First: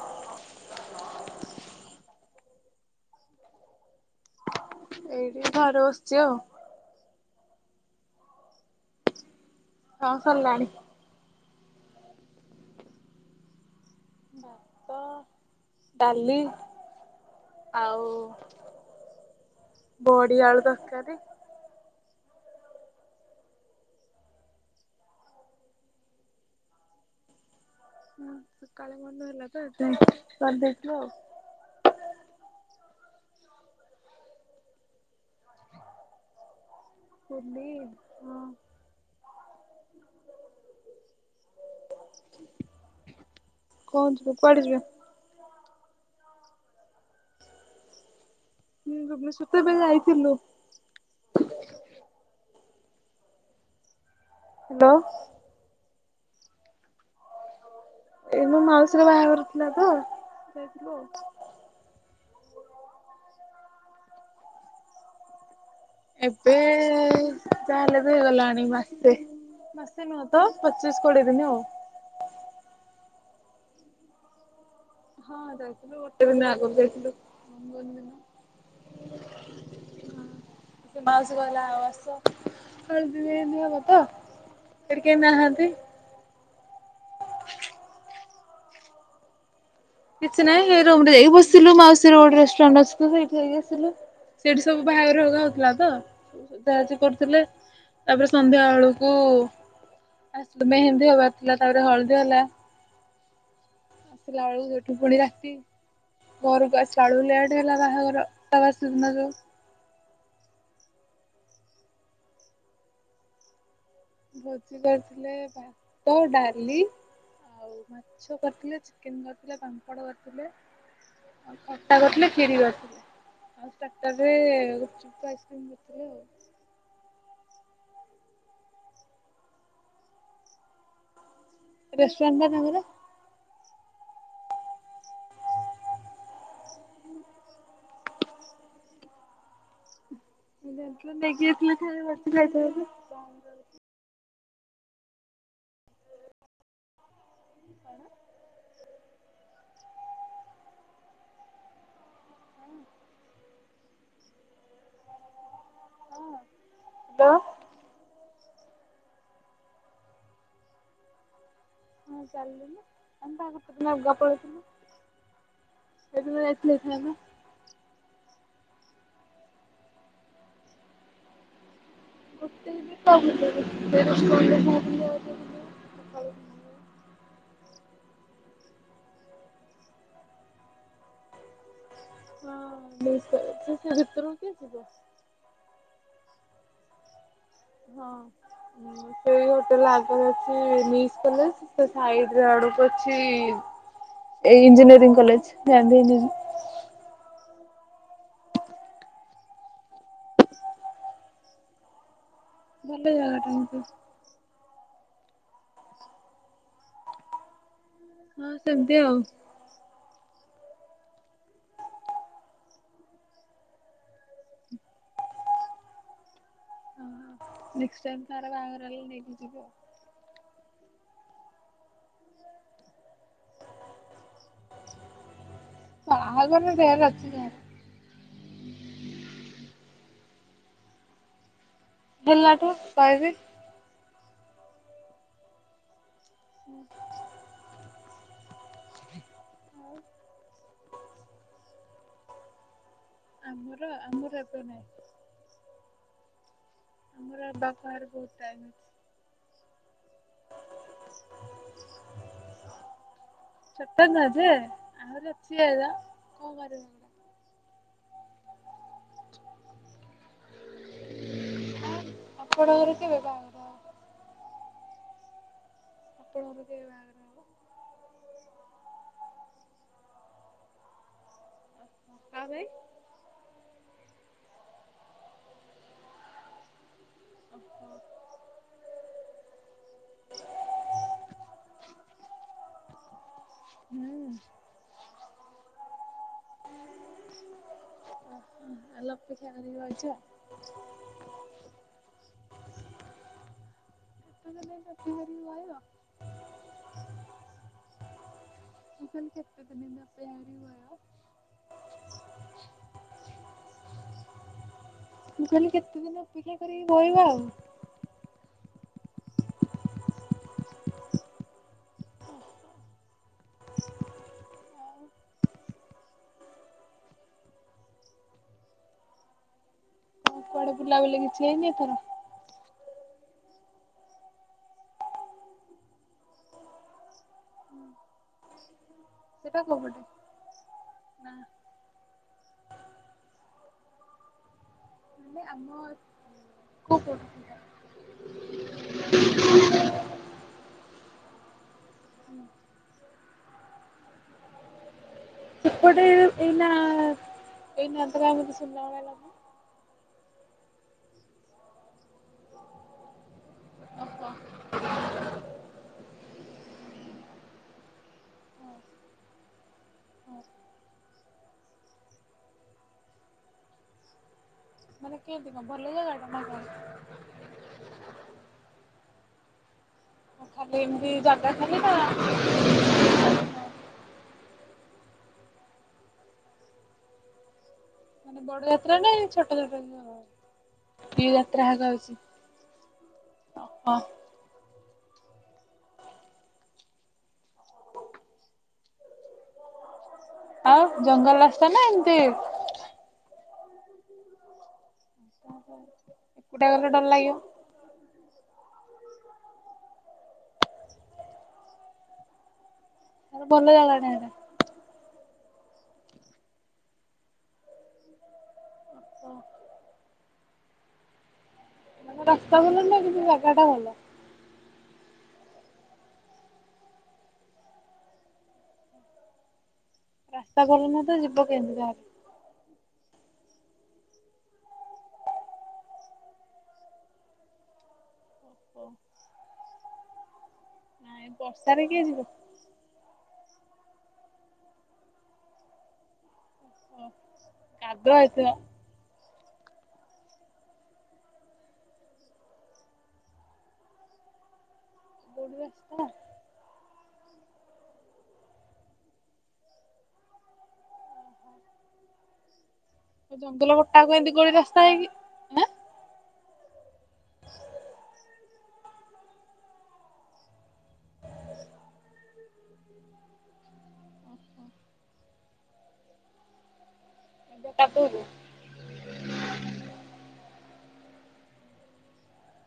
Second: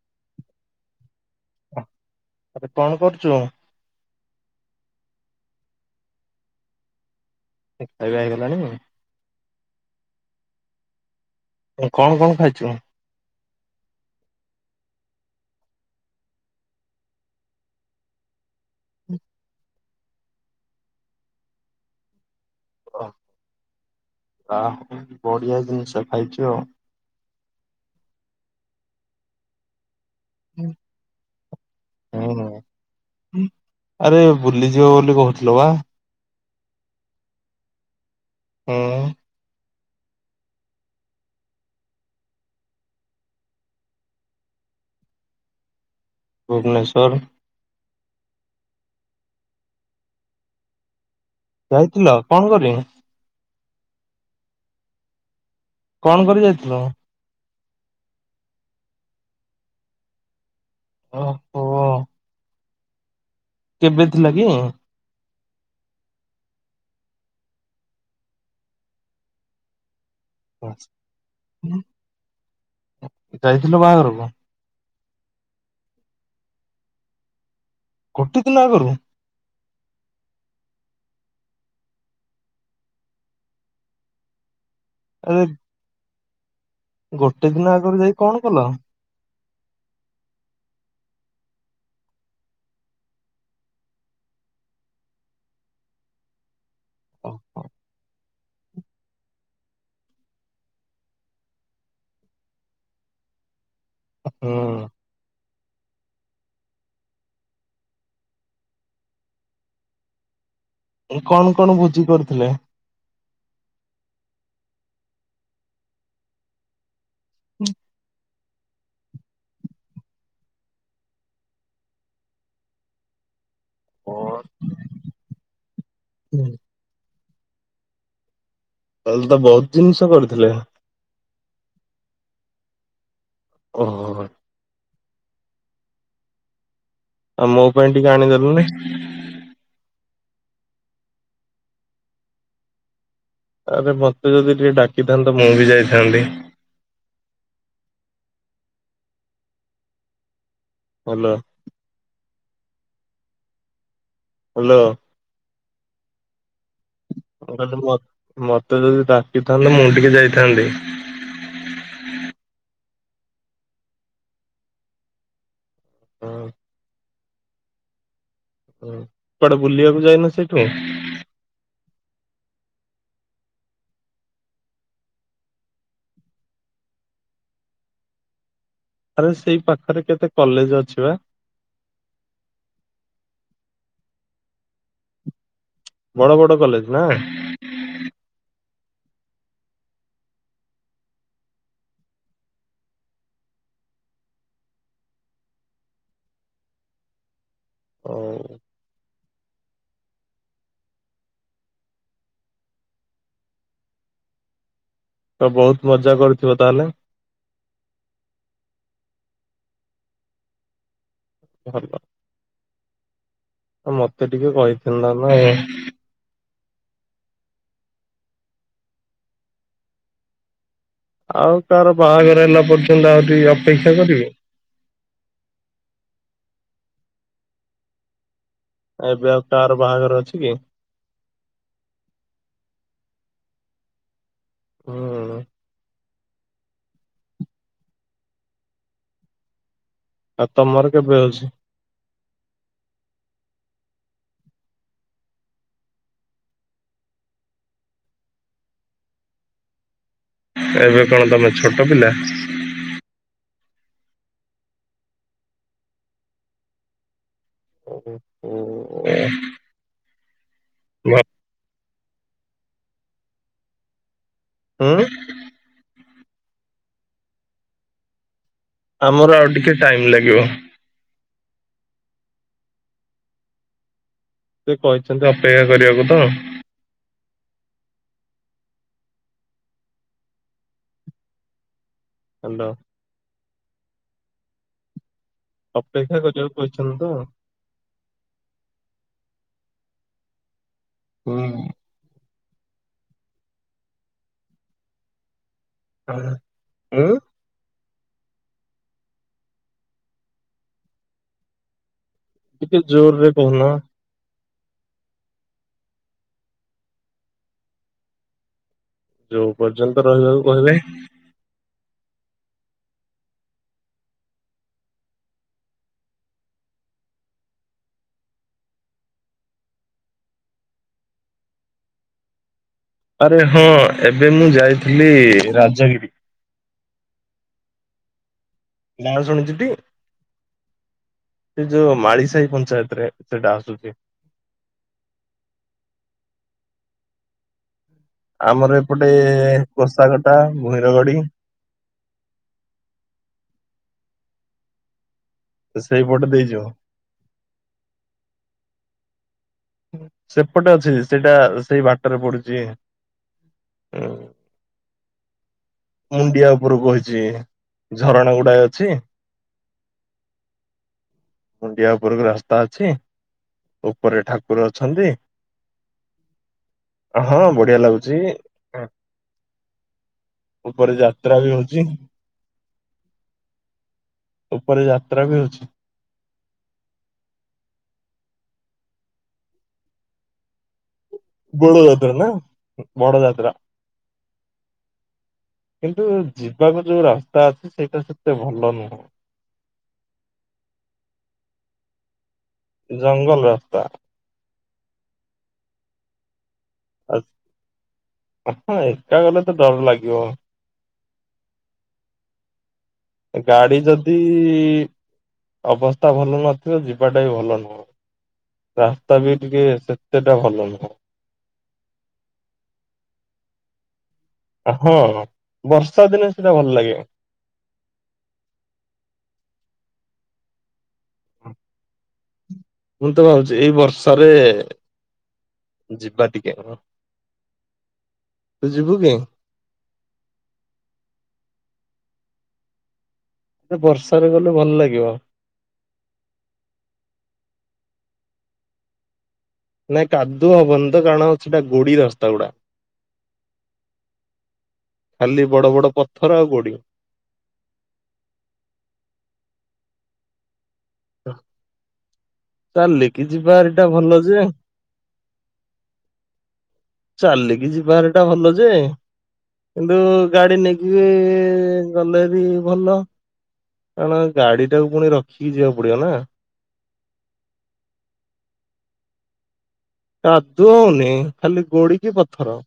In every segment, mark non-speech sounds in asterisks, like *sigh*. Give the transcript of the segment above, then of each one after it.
ହଁ ଆରେ କଣ କରୁଚୁ? ଏଇଠି ଘରେ ବସିଚି ଆଉ। ଖାଇବା ହେଇଗଲାଣି? ହଁ ସରିଲାଣି। ଏ କଣ କଣ ଖାଇଛୁ? ଭାତ, ଡାଲି, ଆଉ ହୁଁ, ବଡ଼ି, ଆଳୁ ତରକାରୀ। ଓ ଆହା ବଢିଆ ଜିନିଷ ଖାଇଛୁ ଆଉ। ହୁଁ ସକାଳେ ମନ ହେଲା ତ ସେଥିପାଇଁ କରି ଦେଇଥିଲୁ ଆଉ। ହୁଁ ଆରେ ବୁଲିଯିବ ବୋଲି କହୁଥିଲ ବା। ବୁଲି ହଁ। ହଁ। କଣ ଯିବୁ କୁଆଡେ ଯିବା? ଭୁବନେଶ୍ୱର। ମୁଁ ଭୁବନେଶ୍ୱର ତ ଏବେ ଯାଇଥିଲୁ। ଯାଇଥିଲ କଣ କଲି? ହାଲ। କଣ କରି ଯାଇଥିଲ? ଏଇନା ମାଉସୀର ବାହାଘର ଥିଲା ତ। ଯାଇଥିଲୁ ଆଉ। କେବେଥିଲା କି? ଏବେ ଯାହା ହେଲେ ବି ହେଇଗଲାଣି ମାସେ, ମାସ ଏତେ ନୁହଁ ତ ପଚିଶ କୋଡିଏ ଦିନି ଆଉ। ଯାଇଥିଲ ବାହାଘରକୁ? ହଁ ଯାଇଥିଲୁ ଗୋଟେ ଦିନ ଆଗରୁ ଯାଇଥିଲୁ। ରଙ୍ଗନ ଗୋଟେ ଦିନ ଆଗରୁ। ହଁ ସେ ମାଉସୀ କହିଲା ଆଉ ଆସ ହଳଦୀ ମେହେନ୍ଦି ହବତ। ସେଇଠି କେହି ଆରେ ନାହାନ୍ତି। ଗୋଟେ ଦିନ ଆଗରୁ ଯାଇ କଣ କଲ। କିଛି ନାଇଁ ହେ ରୁମ ରେ ଯାଇକି ବସିଲୁ ମାଉସୀ ର ଗୋଟେ ରେୁରାଣ୍ଟ ଅଛି ସେଇଠି ଯାଇକି ବ। ସେଇଠି ସବୁ ବାହାଘର ହଗା ହଉଥିଲା ତ ସାହାଯ୍ୟ କରୁଥିଲେ। ତାପରେ ସନ୍ଧ୍ୟା ବେଳକୁ ଆସିଲୁ ମେହେନ୍ଦୀ ହବାର ଥିଲା ତାପରେ ହଳଦୀ ହେଲା। ଆସିଲା ହୁଁ। ବେଳକୁ ସେଠୁ ପୁଣି ରାତି ଘରୁକୁ ଆସିଲା ବଳୁ ଲେଟ ହେଲା ବାହାଘର ତା ବାସିଦିନ ଯଉ। କଣ କଣ ଭୋଜି କରିଥିଲେ? ଭୋଜି କରିଥିଲେ ଭାତ ଡାଲି ହଉ ମତେ ମାଛ କରିଥିଲେ ଚିକେନ କରିଥିଲେ ପାପଡ଼ କରିଥିଲେ। ଆଉ ଖଟା କରିଥିଲେ ଖରି କରିଥିଲେ। ଆଉ ଷ୍ଟାଟର ରେ ଗୁପ୍ ଚୁପ୍ କୁ ଆଇସ କ୍ରିମ୍ କରିଥିଲେ ଆଉ। ତାହେଲେ ତ ବହୁତ ଜିନିଷ କରିଥିଲେ। ରେସ୍ଟୁରାଣ୍ଟ ପା ତାଙ୍କର। ଓହୋ। ଆଉ ମୋ ପାଇଁ ଟିକେ ଆଣିଦେଲୁନି। ନେଇେକି ଖ ବ ଖ *inaudible* ଆରେ ମତ ତୁ ଯଦି ଟିକେ ଡାକିଥାନ୍ତତା ମୁଁ ବି ଯାଇଥାନ୍ତି। କଣ? Hall hello. ମୁଁ କହିଲି ମୁଁ ମତେ ଯଦି ଡାକିଥାନ୍ତେ ମୁଁ ଟିକେ ଯାଇଥାନ୍ତି। ମୁଁ ଚାଲୁନୁ। ଆମେ ବା ଗୋଟେ ଦିନ ଆଗୁଆ ପଳାଇଥିଲୁ। ସେଇଦିନ ଯାଇଥିଲେ ହେଇଥାନ୍ତା। କୁଆଡେ ବୁଲିବାକୁ ଯାଇନ ସେଇଠୁ ଆଉ। ଗୋଟେ ବି କ *inaudible* ଆରେ ସେଇ ପାଖରେ କେତେ କଲେଜ ଅଛି ବା। ହଁ ବେଶିତ ଅଛି ସେ ଭିତରକୁ କିଏ ଯିବ। ବଡ ବଡ କଲେଜ ନା? ହଁ। ସେଇ ଗୋଟେ ଆଗରେ ନିଡ୍ କଲେଜ ସେ ସାଇଡ ଆଡ଼କୁ ଅଛି ଇଞ୍ଜିନିୟରିଂ କଲେଜ ଗାନ୍ଧୀ ଇଞ୍ଜିନିୟରିଂ। ହଉ ଭଲ ଜାଗା ଟା କିନ୍ତୁ। ତ ବହୁତ ମଜା କରୁଥିବ ତାହେଲେ? ହଁ ସେମିତି ଆଉ। ଭଲ ମତେ ଟିକେ କହିଥାନ୍ତ ନା। ଓହୋ ନେଷ୍ଟ୍ ଟାଇମ୍ ଯାହାର ବାହାଘର ହେଲେ ନେଇକି ଯିବି ଆଉ। ଆଉ ତାର ବାହାଘର ହେଲା ପରେ ତ *inaudible* ଅପେକ୍ଷା କରିବି। ବାହାଘର *unintelligible* ଏବେ ଆଉ କାହାର ବାହାଘର ଅଛି କି? *inaudible* *unintelligible* କହିବି। ହୁଁ। ହୁଁ। ଆଉ ତମର କେବେ ହଉଛି? *inaudible* ଆମର ଆମର ଏବେ ନାହିଁ। *inaudible* ଆମର ବାପଘରେ ବହୁତ ଟାଇମ୍ ଅଛି। *inaudible* ଏବେ କଣ ତମେ ଛୋଟ ପିଲା? ଛୋଟ ନୁହେଁ ଯେ ଆହୁରି ଅଛି ଏଜ୍ କଣ କରିବୁ? ଓ ହୋ। ଭା ଆପଣଙ୍କର କେବେ ବାହାଘର ହବ? ଉଁ। ଆପଣଙ୍କର କେବେ ବାହାଘର ହବ? ଆମର ଆଉ ଟିକେ ଟାଇମ ଲାଗିବ। କଣ ପାଇଁ? ସେ କହିଛନ୍ତି ଅପେକ୍ଷା କରିବାକୁ ତ। ଓ ହୋ *unintelligible* ହଣ୍ଡ ହୁଁ। ଅପେକ୍ଷା କରିବାକୁ କହିଛନ୍ତି ତ। ଓ ତାହେଲେ ଅପେକ୍ଷା କରିକି ରହିଛ। ହୁଁ। *unintelligible* କେତେ ଦିନି ଏମିତି ଅପେକ୍ଷା କରିକି ରହିବ? ଆଁ ଉଁ। ମୁଁ କହିନି କେତେ ଦିନି ଏମିତି ଅପେକ୍ଷା କରିକି ରହିବ? ଟିକେ ଜୋରରେ କୋହୁନ? ମୁଁ କହିଲି କେତେ ଦିନି ଅପେକ୍ଷା କରିକି କହିବା ଆଉ? *inaudible* ଯୋଉ ପର୍ଯ୍ୟନ୍ତ ରହିବାକୁ କହିବେ। ଓହୋ ଆଉ। *unintelligible* କଣ କୁଆଡେ ବୁଲା ବୁଲି କିଛି ହେଇନି ଏଥର? ଆରେ ହଁ ଏବେ ମୁଁ ଯାଇଥିଲି ରାଜଗିରି। ନା ସେଟା ଶୁଣିଚୁଟି କୋଉ ପଟେ? ନା *inaudible* ସେ ଯୋଉ ମାଳି ସାହି ପଞ୍ଚାୟତ ରେ ସେଟା ଆସୁଛି। *inaudible* ଆମ- *unintelligible* ଆମର ଏପଟେ କୋଷାକଟା ଭୂଇଁରଗଡି। ହୁଁ। ସେପଟେ ସେଇପଟେ ଦେଇଯିବ ଏଇନା ଏଇନା କା *unintelligible* ସେପଟେ ଅଛି ସେଇଟା ସେଇ ବାଟରେ ପଡୁଛି। ହଁ। ଓହୋ ମୁଣ୍ଡିଆ ଉପର ବହିଛି ଝରଣା ଗୁଡାଏ ଅଛି। ହୁଁ। ମୁୁଣ୍ଡିଆ ଉପରକୁ ରାସ୍ତା ଅଛି ଉପରେ ଠାକୁ ମାନେ କେମିତି କ ଭଲ ଜାଗାଟା ନା ହଁ ବଢିଆ କଣ ଲାଗୁଛି ଖାଲି ଉପରେ ଏମିତି ଯାତ୍ରା ବି ଜାଗା ଖଲି ହଉଛି ନା ଉପରେ ଯାତ୍ରା ବି ହଉଛି। ମାନେ ବଡ ଯାତ୍ରା ନା ଏମିତି ଛୋଟ ଯା ବୋଡ ଯାତ୍ରା ନା ବଡ ଯାତ୍ରା। ଓହୋ କିନ୍ତୁ ଯିବାକୁ ଯୋଉ ରା ଟାକ୍ସ ସେଇଟା ସେତେ ଭଲ ନୁହୁଁ। ଆଉ ଜଙ୍ଗଲ ରାସ୍ତାନା ଏମତି ଜଙ୍ଗଲ ରାସ୍ତା। କଣ କହିଲେ ସେ ଏକୁଟିଆ ଗଲେ ଡର ଲାଗିବ। ହଁ ଏକା ଗଲେ ତ ଡର ଲାଗିବ। ତାର ଭଲ ଗାଡି ଜାଗାଟା ଯଦି ହେଟା। ଇ ଇ ଅବସ୍ଥା ଭଲ ନଥିବ ଯିବାଟା ବି ଭଲ ନୁହଁ। ରାସ୍ତା ବି ଟିକେ ସେତେ ଭଲ ନୁହଁ। ମାନେ ରାସ୍ତା ଭଲ ନୁହଁ କିନ୍ତୁ ଜାଗାଟା ଭଲ। ହଁ ବର୍ଷା ଦିନେ ସେଟା ଭଲ ଲାଗେ। ରାସ୍ତା ଭଲ ନା ଯିବ କେମିତି ତାହେଲେ ମୁଁ ତ ଭାବୁଛି ଏଇ ବର୍ଷାରେ ଯିବା ଟିକେ କ ତୁ ଯିବୁ କି? ନାଇଁ ବର୍ଷାରେ କିଏ ଯିବ। ଏ ବର୍ଷାରେ ଗଲେ ଭଲ ଲାଗିବ। ଓ କାଦୁଅ ହେଇଥିବ। ନାଇ କାଦୁଅ ହବନି ତ କାରଣ ସେଟା ଗୋଡି ରାସ୍ତା ଗୁଡା। ଖାଲି ଗୋଡି ବଡ ବଡ ରାସ୍ତା ପଥର ଆଉ ଗୋଡିି। *unintelligible* ଜଙ୍ଗଲ ଯିବାହାରିଟା ଭଲ ବଟାକୁ ଏମିତି ଯେ ଗାଳି ରାସ୍ତା ହେଇକି ନା ଚାଲିକି ଯିବାର ଟା ଭଲ ଯେ କିନ୍ତୁ ଗାଡି ନେଇକି ବି ଗଲେବି ଭଲ। କାରଣ ଗାଡି ଟାକୁ ପୁଣି ରଖିକି ଯିବାକୁ ପଡିବ ନା ଏମିତିଆ କାଦୁଅକୁ। କାଦୁଅ ହଉନି ଖାଲି ଗୋଡିକି ପଥର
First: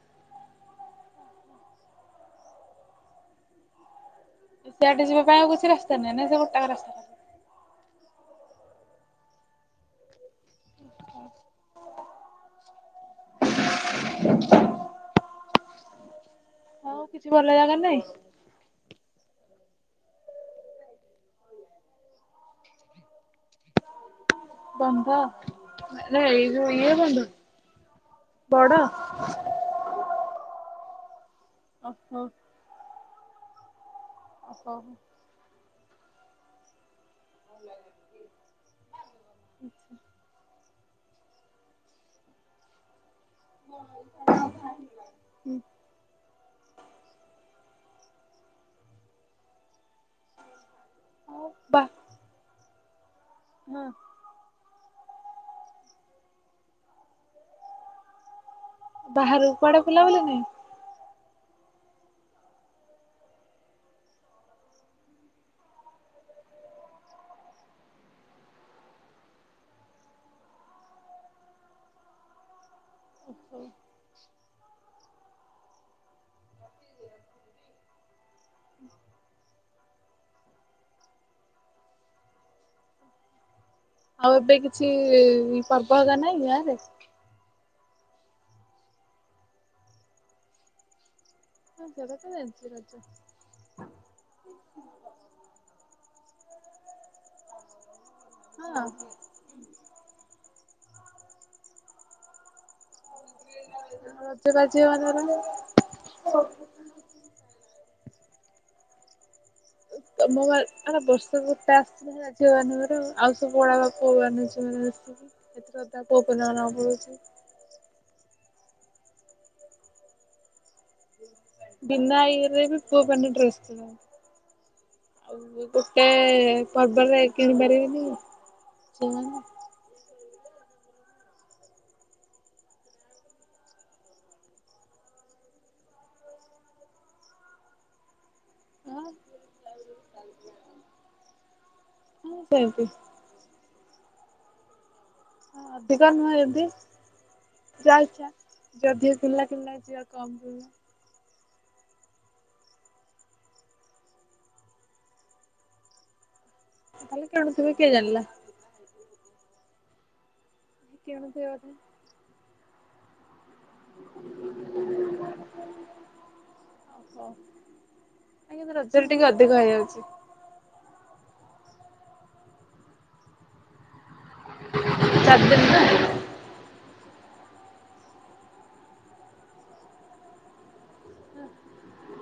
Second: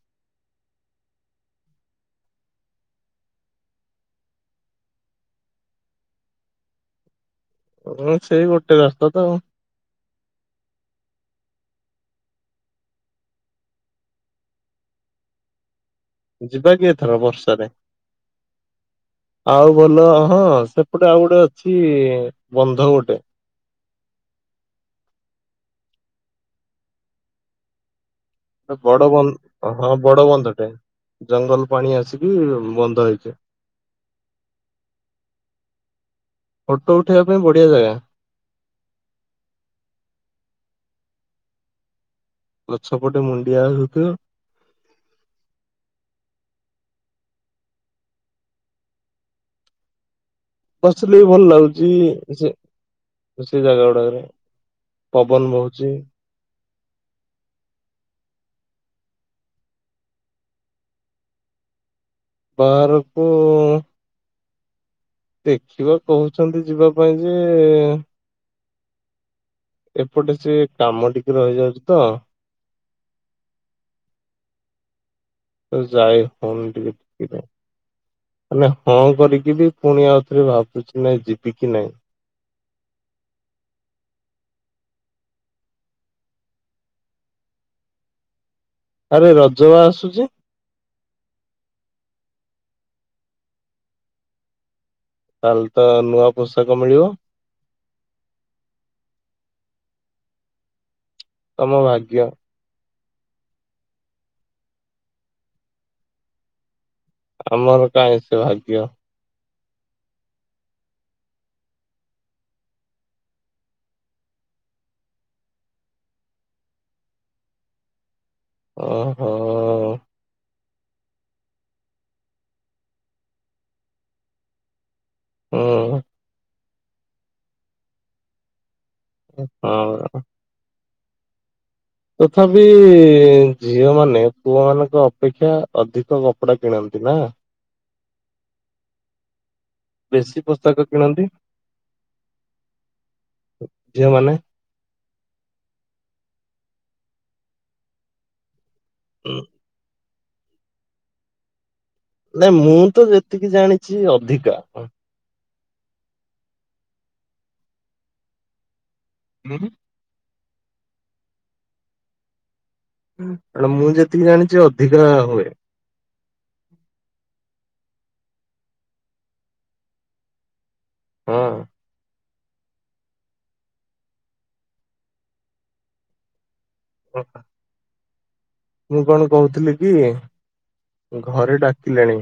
ସେଆଡେ ଯିବା ପାଇଁ ଆଉ କିଛି ରାସ୍ତା ନୁହଁ ନଁ ଗୋଟାକ ରାସ୍ତା ଓ ସେଇ ଗୋଟେ ରାସ୍ତା ତ ଆଉ ଯିବା କିଏ ଆଉ ଥର କିଛି ଭଲ ବର୍ଷାରେ ଜାଗା ନାହିଁ ଆଉ ଭଲ ହଁ ସେପଟେ ଆଉ ଗୋଟେ ଅଛି ବନ୍ଧ ଗୋଟେ ବନ୍ଧ ଏଇ ଯୋଉ ଇଏ ବନ୍ଧ ବଡ ବନ୍ ହଁ ବଡ ବନ୍ଧ ଟାଏ। ଜଙ୍ଗଲ ପାଣି ଓହୋ ଆସିକି ବନ୍ଦ ହେଇଚି। *unintelligible* ଓହୋ। ଫଟୋ। ଉଠିବା ପାଇଁ ବଢିଆ ଜାଗା। ଗଛ। ପଟେ ମୁଣ୍ଡିଆ ହଉଥିବ *unintelligible* ହୁଁ। ବସିଲେ ବି ଭଲ ବା ଲାଗୁଚି ସେ ସେ ଜାଗା ହଁ ଗୁଡାକରେ ପବନ ବହୁଚି ବାହାରୁ କୁଆଡେ ବୁଲା ବୁଲି ନାଇ ବାହାରକୁ ଦେଖିବା କହଚନ୍ତି ଯିବା ପାଇଁ ଯେ ଏପଟେ ସେ କାମ ଟିକେ ରହିଯାଉଚି ତ ନାହିଁ? ତ ଯାଇ ହଉନି ଟିକେ କେ। ହେଲା ହଁ କରିକି ବି ପୁଣି ଆଉଥରେ ଭାବୁଚି ନାଇଁ ଯିବି କିି ନାଇଁ ଆଉ ଏବେ କିଛି ପର୍ବ ହେବାର ନାଇଁ ଗାଁରେ? ଆରେ ରଜ ବା ଆସୁଚି। ହଁ *unintelligible* ଏତି ରଜ ତାହଲେ ତ ନୂଆ ପୋଷାକ ମିଳିବ। ହଁ। ତମ ଭାଗ୍ୟ। ର ବାଜି ମାନର *unintelligible* ଆମର କାଇଁ ସେ ଭାଗ୍ୟ? ମୋ ଆ ବର୍ଷ ଗଟା ଆସିଥିଲା ଯେ ଝିଅ ବାହାଘର ଆଉ ସବୁ *unintelligible* ପୁଅ ଝିଅମାନେ ବାହା ଏଥର *unintelligible* ଓ ହୋ। ବିନା ଇଏ ରେ ବି ପୁଅ ମାନେ ଡ୍ରେସ *unintelligible* ଆଉ ଗୋଟେ ହୁଁ କେ ପର୍ବରେ କିଣିିବାରିବେନି। ଓ ହୋ। ତଥାପି ଝିଅ ମାନେ ପୁଅ ମାନଙ୍କ ଅପେକ୍ଷା ଅଧିକ କପଡା କିଣନ୍ତି ନା? ହଁ ବେଶୀ ପୋଷାକ କିଣନ୍ତି। ହଁ ସେମିତି ଝିଅମାନେ। ହଁ ଅଧିକା ନୁହ ଏ ବି, ଯାଆ ଇଚ୍ଛା। ଯଦି ପିଲା ଫିଲା ଯିଏ ଅ *unintelligible* ନାଇଁ ମୁଁ ତ ଯେତିକି ଜାଣିଚି ଅଧିକା କାଲି *unintelligible* କିଏ ଜାଣିଲା? ହୁଁ। କିଣୁଥିବେ ବଧେ। କଣ ମୁଁ ଯେତିକି ଜାଣିଛି ଅଧିକା ହୁଏ। ଆଜ୍ଞା ରଜରେ ଟିକେ ଅଧିକ ହେଇଯାଉଛି। ହୁଁ। ଚାରି ଦିନି ବା। *inaudible* ମୁଁ କଣ କହୁଥିଲି କି ଘରେ ଡାକିଲେଣି।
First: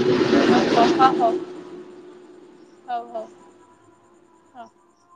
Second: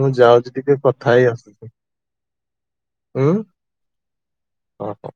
ମୁଁ ଯାଉଛି। ଟିକେ ଓହୋ କଥା ହଉ ହେଇ ହଉ ଆସୁଛି। ହଉ ହଉ ହୁଁ ହଉ। ଓ ହୋ।